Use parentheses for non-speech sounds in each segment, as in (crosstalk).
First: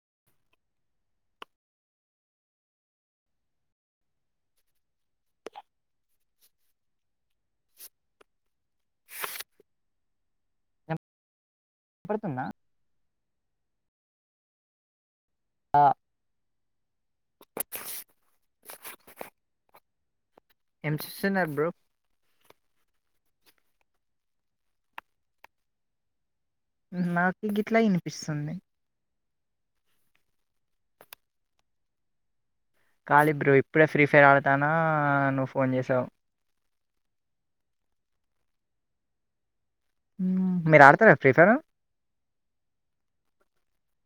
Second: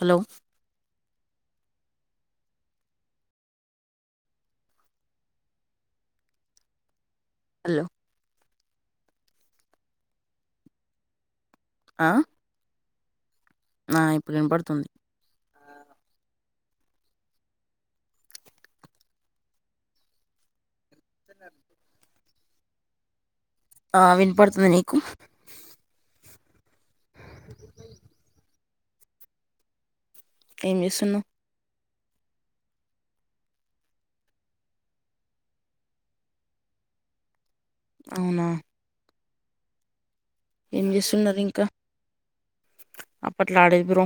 Hello hello ఆ వినపడుతుందా ఆ ఇప్పుడు వినపడుతుంది. ఆ ఏం చేస్తున్నారు బ్రో ఆ వినపడుతుంది. నీకు నాకు గీట్లా వినిపిస్తుంది. ఏం జేస్తున్నావ్ ఖాళీ బ్రో ఇప్పుడే ఫ్రీ ఫైర్ ఆడతాన్న నువ్వు ఫోన్ చేసావు. అవునా మ్మ్. మీరు ఏం ఆడతారా ఫ్రీ చేస్తున్నారు ఫైర్ ఇంకా అప్పట్లా ఆడేది. మీరో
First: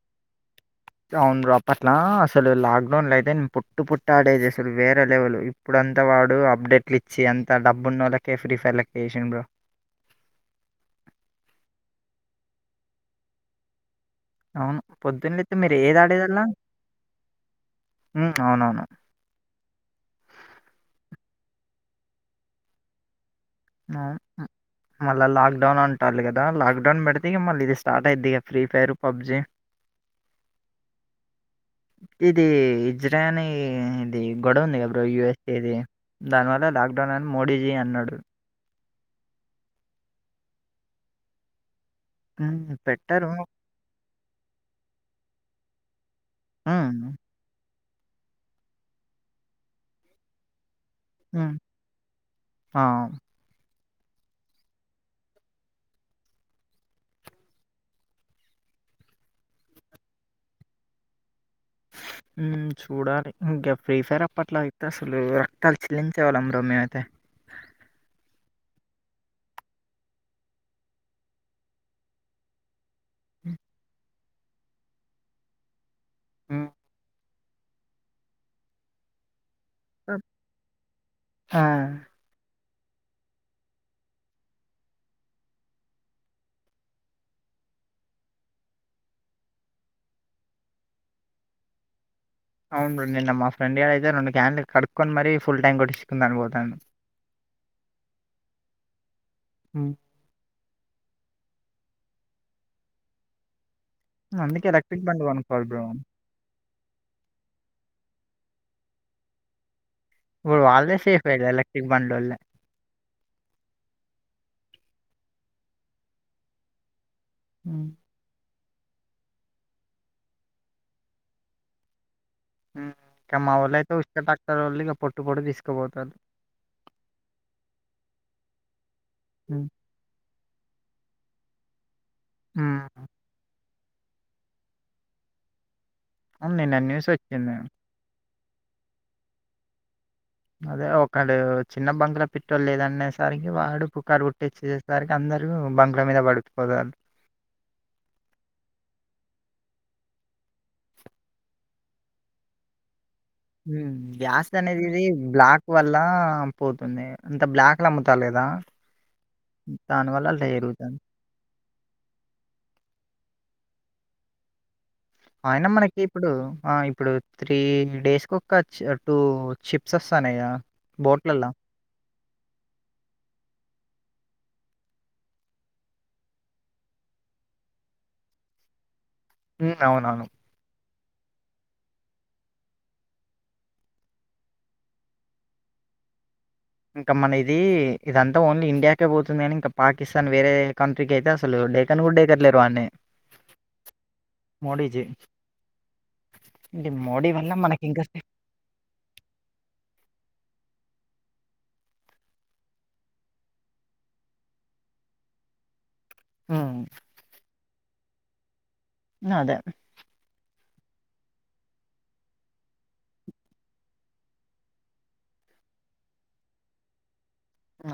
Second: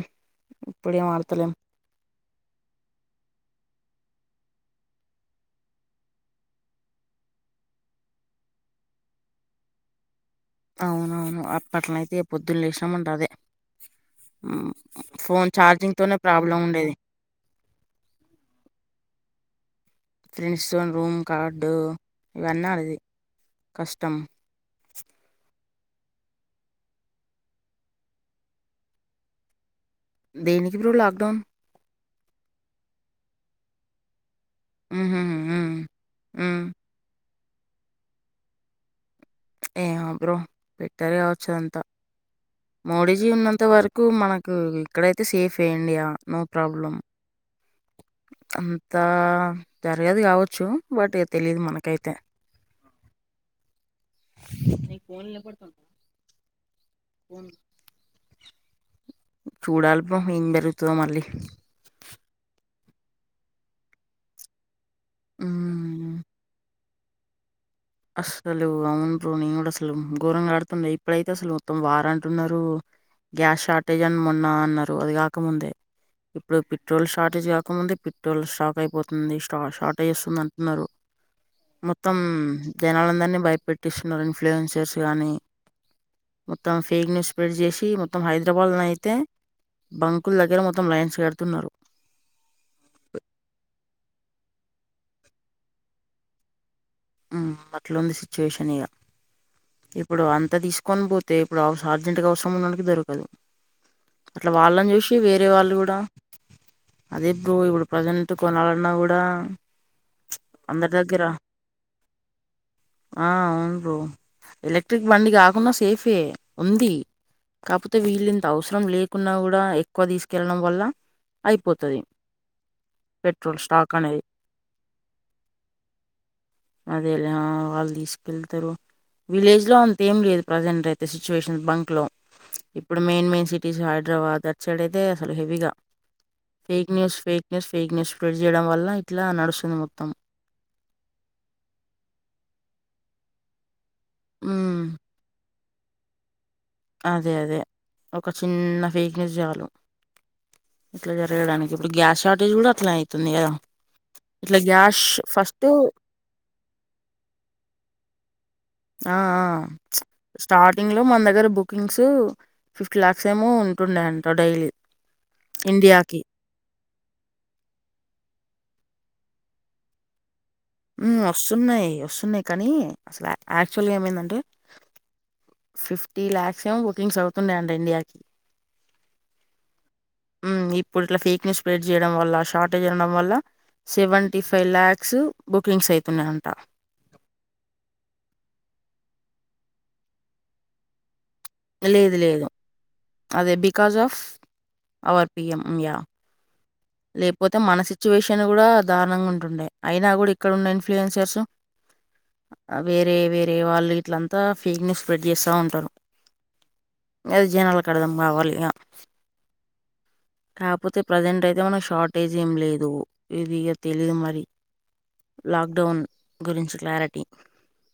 అవును బ్రో అప్పట్లా అసలు లాక్ డౌన్ లో అయితే నేను పోట్టు పొట్టు ఆడేది. అసలు వేరే లెవల్ ఇప్పుడు అంత వాడు అప్డేట్లు ఇచ్చి ఎంత డబ్బు ఉన్నోళ్ళకే ఫ్రీ ఫైర్ లెక్క చేసిండు. బ్రో అవునవును. అప్పట్లో అయితే పొద్దున్న లేసినాం అంటే అదే అవును ఫోన్ పొద్దున్నలైతే మీరు చార్జింగ్ ఏది తోనే ఆడేదల్లా ప్రాబ్లం ఉండేది ఉమ్ అవునవును ఫ్రెండ్స్ తో రూమ్ కార్డు ఇవన్నా ఇది మ లాక్డౌన్ అంటారుి కదా లాక్ డౌన్ పెడితే మళ్ళీ ఇది స్టార్ట్ అయిద్ది కదా ఫ్రీ ఫైర్ పబ్జి ద నకు ప్ర లక్డౌన్ ఇది ఇజ్రాయనీ ఇది గొడ ఉంది బ్రో ఉహు యుఎస్ఏది ఉమ్ ఉమ్ దానివల్ల లాక్డౌన్ మోడీజీ అన్నాడు ఏ బ్రో పెట్టర్ కావచ్చుదంతా హ్మ్. మోడీజీ పెట్టరు. ఉన్నంత వరకు మనకు ఇక్కడైతే సేఫ్డి ఇండియా నో ప్రాబ్లమ్ హ్మ్. అంతా జరగది కావచ్చు వాటి హ్మ్. తెలీదు మనకైతే ఆ! ఫన్ లో పడుతు ఫ చూడాలి బ ఏం పెరుగుతుందో మళ్ళీ చూడాలి ఇంకా ఫ్రీ ఫైర్ అప్పట్లా అయి అసలు రక్తాలు మ్మ్ చెల్లించేవాళ్ళ అం్రమే త అస్సలు అవును బ్రో నేను కూడా అసలు ఘోరంగా ఆడుతుండ ఇప్పుడైతే అసలు మొత్తం వార అంటున్నారు గ్యాస్ అటే జ మొన్న అన్నారు అది కాకముందే ఇప్పుడు హ్మ్. పెట్రోల్ షార్ట్ కాకముందే పెట్రోల్ స్టాక్ అయిపోతుంది షార్ట్జస్తుంది అంటున్నారు ఆ! మొత్తం జనాలందరినీ భయపెట్టిస్తున్నారు ఇన్ఫ్లుయెన్సర్స్ కానీ మొత్తం ఫేక్ న్యూస్ స్ప్రెడ్ చేసి మొత్తం హైదరాబాద్ అయితే బంకుల దగ్గర మొత్తం లైన్స్ కడుతున్నారు అవును రండి నిన్న మా ఫ్రెండ్ ఏడ అయితే రెండు క్యాండ్లు కడుక్కొని మరీ ఫుల్ టైం కొట్టిుకుంద అపోతాను మట్లొంద సిచువేషన్ ఇగ హ్మ్. ఇప్పుడు అంత తీస్ కొన పోతే ఇప్పుడు అవసం అర్జెంట్గా అవసరం ఉండడానికి దొరకదు అట్లా అందుకే వాళ్ళని ఎలక్ట్రిక్ చూసి బండ్లు వేరే కొనుక్కోవాలి వాళ్ళు బ్రో. కూడ అదే ఇప్పుడు ఇప్పుడు ప్రజెంట్ కొనడినా కూడా ఇ ఊడు అందరి వాళ్ళదే దగ్గర సేఫ్ అయి ఎలా ఆ అవును బ్రో ఎలక్ట్రిక్ బండి కాకుండా సేఫే ఉంది హ్మ్. కాకపోతే వీగిలింది అవసరం లేకున్నా కూడా, ఎక్కువ తీసుకెళ్లడం వల్ల అయిపోతది. ఉమ్ ఇంక మా పెట్రోల్ స్టాక్ ఓళ్ళయితే అనేది (unintelligible) ఇక పొట్టు పొట్టు తీసుకపోతరు. అదేలా వాళ్ తీసుకెళ్తరు? హ్మ్. విలేజ్ లో అంతేం లేదు, ప్రజెంట్ అయిత్ సిచ్చుయేషన్ బంక్ లో ఇప్పుడు హ్మ్. Main main cities Hyderabad, outside ఐతే అసలు హెవీగా అవును. నిన్న ఫేక్ న్యూస్, ఫేక్ ఒచ్చింది. News, fake news. స్ప్రెడ్ చేయడం వల్ల, ఇట్లా నడుస్తుంది మొత్తం. అదే ఒకడు చిన్న బంక్ ల పెట్రోల్ లేదనేసరికి వాడు. పుకారు హ్మ్. పుట్టిచ్చేసరికి అందర్ గా బంక్ ల మీద పడుతుం అదే అదే, ఒక చిన్న ఫేక్ న్యూస్ చాలు. ఇట్ల జరగడానికి, ఇప్పుడు గ్యాస్ షార్టేజ్ కూడా అట్లాయి ఉమ్, గ్యాస్ట్ అనేదిఇది బ్లాక్ ఫస్టు వల్ల పోతుంది, అంత బ్లాక్ల అమ్ముతాళ్ళు గదా ఆ ఆ, దానివల్ల అట్లా స్టార్టింగ్ జరుగుతుంది. లో మన దగ్గర బుకింగ్స్ ఫిఫ్టీ ల్యాక్స్ ఏమో ఉన్ టున్నాయంట డైలీ. అయినా మనకి ఇండియాకి. ఇప్పుడు, ఆ ఇప్పుడు త్రీ డేస్ కొ క చ్ టూ చిప్స్ అస్తానయ్ గద. ఉమ్ వస్తున్నయి, వస్తున్నయి కానీ అసల ఆ యాక్చువల్గా ఏమైందంటే? ఫిఫ్టీ ల్యాక్స్ ఏమో బుకింగ్స్ అవుతున్నాయంట ఇండియాకి. అవునఅవును. హ్మ్. ఇప్పుడు ఇట్లా ఫేక్ న్యూస్ స్ప్రెడ్ చేయడం వల్ల, షార్టేజ్ ఉండడం వల్ల సెవెంటీ ఫైవ్ ల్యాక్స్ బుకింగ్స్ అయితున్నయంట. ఇంకా మన ఇది, ఇదంతా ఓన్లీ ఇండియాకే పోతుంది కని ఇంకా పాకిస్తాన్ వేరే కంట్రీకి అయితే అసల్ లేదు లేదు, అదే because of Modiji. Our P M yeah. అంటే మోడీ వల్ల లేక్పోతే మన మనకి ఇంకా సిచ్యువేషన్ కూడా దారుణంగా ఉంటుండే, అయినా కూడా ఇక్కడ ఉండ్ ఫ్లూయెన్సర్స్ వేరే వేరే వాళ్ళు గిట్లంతా ఫేక్ న్యూస్ స్ప్రెడ్ చేస్తా ఉంటరు. హ్మ్. అది జనాలక్ అర్థం కావాలిగ అదే కాపోతే ప్రజెంట్ అయితే మనక్ షార్టేజ్ ఏం లేదు. ఇది ఇగా తెలీదు మరి, లాక్డౌన్ గురించి క్లారిటీ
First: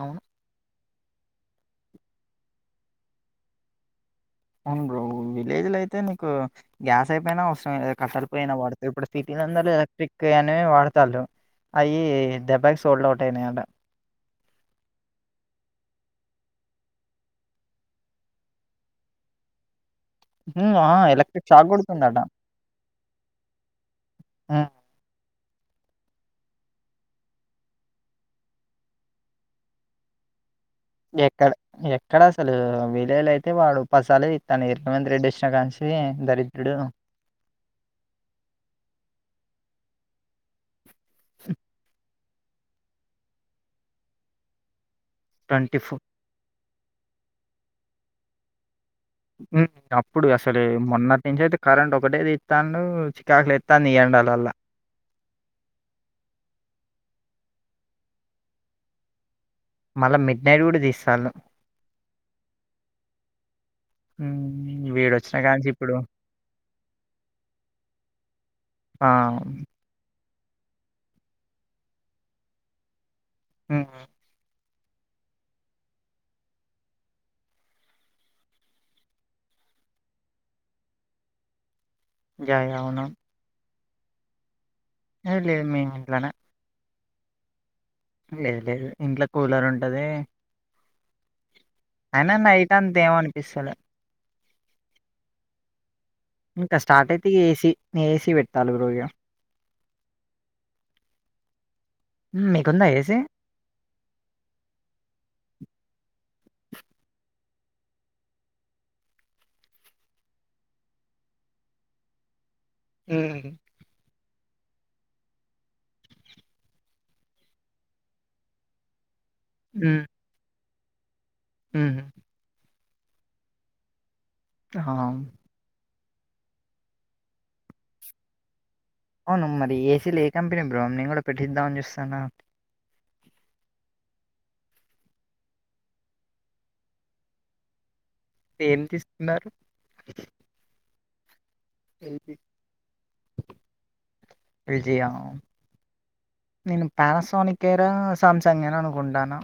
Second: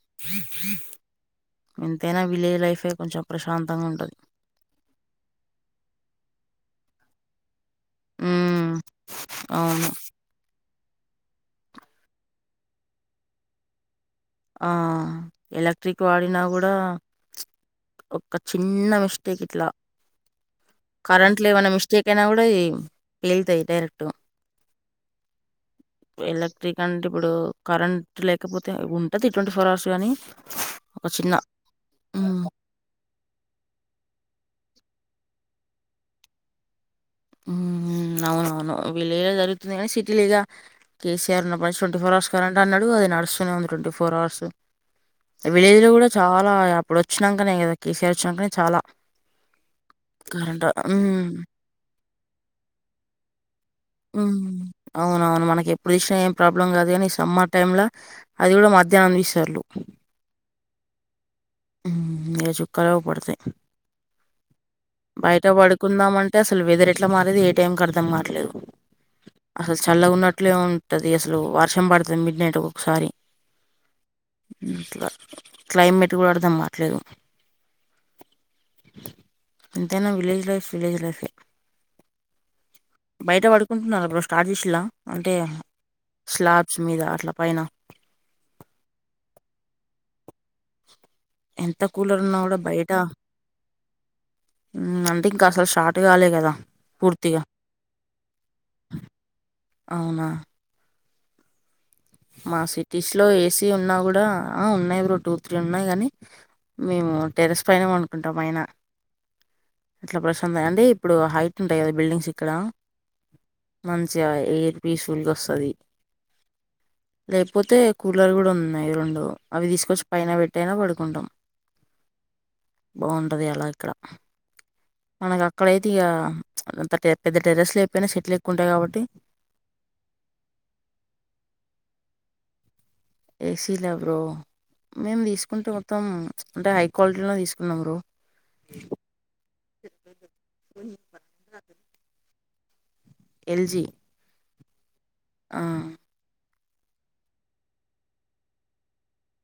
అవును. దమ్ ధమ్ ఎంతైనా విలేజ్ లైఫే కొంచెం ప్రశాంతంగా ఉంటది. అవును బ్రో, విలేజ్ ల అయితే నీకు గ్యాస్ అయిపోయినా అవస్ కట్టెలు పొయ్యిని హ్మ్. వాడితే ఇప్పుడు సిటీల అందరూ అవును. ఎలక్ట్రిక్ అనే వాడుత అద్దాలు అయ్యి దెబ్బాకి సోల్డ్ అవుట్ ఆయ్యాయీ అంట ఆ ఎలక్ట్రిక్ వాడినా కూడాచిక్ ఒక చిన్న మిస్టేక్ ఇట్లా హ్మ్. ఆ! కరెంట్లు ఎలక్ట్రిక్ షాక్ ఏమైనా మిస్టేక్ కొడుతుందట. అయినా కూడా పేలుతాయి డైరెక్ట్గా హ్మ్. ఎలక్ట్రిక్ అంటే ఇప్పుడు కరెంట్ లేకపోతే ఉం టది ట్వంటీ ఫోర్ అవర్స్ గానీ చిన్న ఎక్కడ ఎక్కడ హ్మ్. అసలు విలేజిలో అయితే వాడు పది సార్లు పిలతాడ్ రేవంత్ రెడ్డి వచ్చిన కాన్నించి దరిద్రుడు ఉ ఉ అవునవును విలెజిలో జరుగుతుంది కానీ సిటీ లేగా కేసీఆర్ బాసువంట్ ఫోరస్ కరెంట్ అన్నాడు అది నడుస్తునే ఉంది. ట్వంటీ ఫోర్ అవర్స్ విలేజ్ లో కూడా చాలా వచ్చినంకనే కదా కేసిఆర్ వచ్చినం చాలా ఉమ్ అప్పుడు అసలు కరెంట్ మొన్నటి హ్మ్. నుంచి అయితే కరెంట్ ఒకటే తీత్తండు చికాకులె హుమ్మ్ అవునవును మనకి ఎప్పుడు చూసినా ఏం ప్రాబ్లం కాదు గాని సమ్మర్ టైంలో అది కూడా మధ్యాహ్నం ఇత్తంరు మన మె నేను కూడ తీస్తున్న హు ఇక చుక్కలు అవు పడతాయి హు బయట పడుకుందాం అంటే, అసలు వేదరెట్లా మారేది ఏ టైంకి అర్థం కాట్లేదు. ఆ! అసలు చల్లగ ఉన్నట్టు. అట్లే ఉంటది. అసలు వర్షం పడుతుంది. మిడ్ నైట్ ఒకొక్కసారి ఉహు ఇట్లా క్లైమేట్ కూడా అర్థం కాట్లేదు ఎంతైనా విలేజ్ లైఫ్ విలేజ్ లైఫే ఐ అవును కుంటున్నారా బ్రో స్టార్ట్ చిల్లా అంటే ఏ లేదు మేము ఇంట్లోనే. స్లాబ్స్ మీద అట్ల అట్ల పైన లేదు లేదు ఇంట్ల కూలర్ ఉంటది ఎంత అయిన కూలరున్నా నైట్ అంత ఏం అనిపిస్తలే ఊమ్ అంటే ఇంకా అస షార్ట్ ఇంకా స్టార్ట్ అయితే ఏసీ ఏసీ పెట్టాలె రోజు ఇగ అవునా హ్మ్. మా మీకుందా సిటీస్ లో ఏసీ ఉన్నా కూడా, ఆ ఉన్నాయి. బ్రో టూ, త్రీ ఉన్నాయి కానీ మేము టెర్రస్ పైనే పనుకుంటాం అయిన అట్ల ప్రశాంతంగా అంటె ఇప్పుడు హైట్ ఉంటాయి కదా బిల్డింగ్స్ ఇక్కడ హ్మ్ మంచిగ ఎయిర్ పీస్ఫుల్ గొస్తది లేకపోతే కూలర్ కూడా ఉన్నాయి రొండు అవి తీసుకొచ్చి పైన పెట్ టయినా పడుకుంటాం ఊ హ్మ్ బాగుంటది అలా ఇక్కడ హా తిగా పెద్ద టెర్రస్ లేకయిపోయినా చెట్లు ఎక్కువుంటయి కాబట్టి అవును మరి ఏసీలు ఏ కంపెనీ బ్రో నేను కూడా పెట్టిద్దామని చూస్తానా ఏసీలా బ్రో మేము తీసుకుంటే మొత్తం అంటే హై క్వాలిటీలో తీసుకున్నాం బ్రో ఏం తీసుకున్నారు ఏపీ ఎల్జీ ఎల్జీ ఆ ఆ నేను పానాసోనిక్ అయినా సామ్సంగ్ అయినా అనుకుంటానా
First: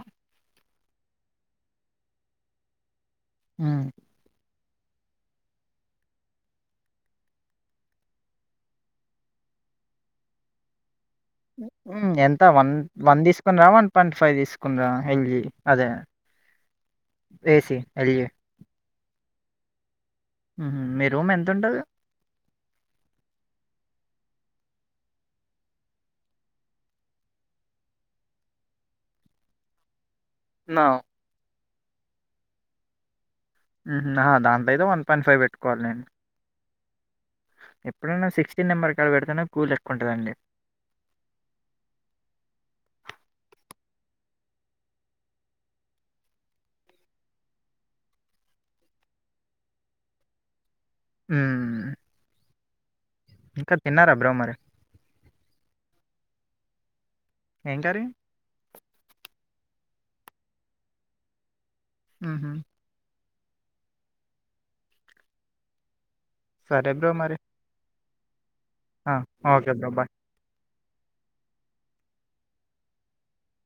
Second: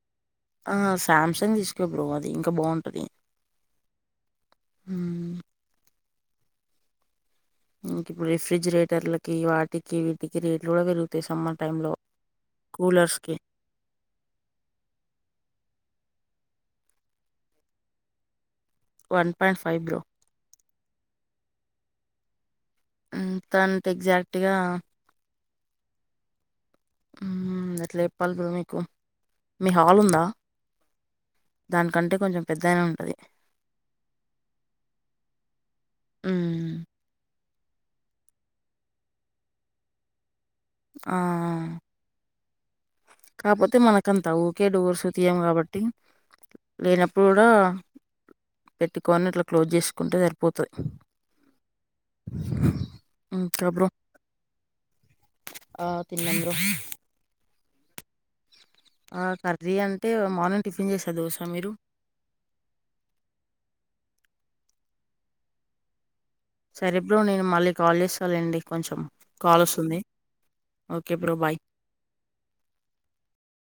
ఆ సామ్సంగ్ తీసుకో బ్రో అది ఇంకా బాగుంటది మ్మ్ హ్మ్ ఇంక ఇప్పుడు రిఫ్రిజిరేటర్లకి వాటికి వీటికి రేట్లు కూడా పెరుగు మ్మ్ ఎంత వన్ వన్ తీసుకున్నరా వన్ పాయింట్ ఫైవ్ తీసుకున్నరా ఎల్జి అదే వేసి L G one point five bro ఊ హ్మ్ మీ రూమ్ ఎంతుంటది ఎంతంటే ఎగ్జాక్ట్గా మ్మ్ ఎట్ల చెప్పాలి బ్రో మీకు మీ హాల్ ఉందా నో దానికంటే కొంచెం పెద్దగనే ఉంటది మ్మ్ ఆ దాంతయితే వన్ పాయింట్ ఫైవ్ పెట్టుకోవాలి నేను ఎప్పుడైనా సిక్స్టీన్ నెంబర్ కాడ పెడుతునే కూల్ ఎక్కువ ఉంటదండి ఆ కాకపోతే మనకంతా ఊరికే డోర్స్ తీయం కాబట్టి లేనప్పుడు కూడా పెట్టుకోని ఇట్లా క్లోజ్ చేసుకుంటే సరిపోతుది మ్మ్ ఇంకా తిన్నారా బ్రో మరి తిన్నం బ్రో ఏం కర్రీ ఆ కర్రీ అంటే మార్నింగ్ టిఫిన్ చేసా దోస మీరు మ్మ్ హ్మ్ సరే బ్రో నేను మళ్ళీ కాల్ చేస్ అదండి కొంచెం ఆ! Okay bro. బాయ్. కాలొస్తుంది ఓకే బ్రో బాయ్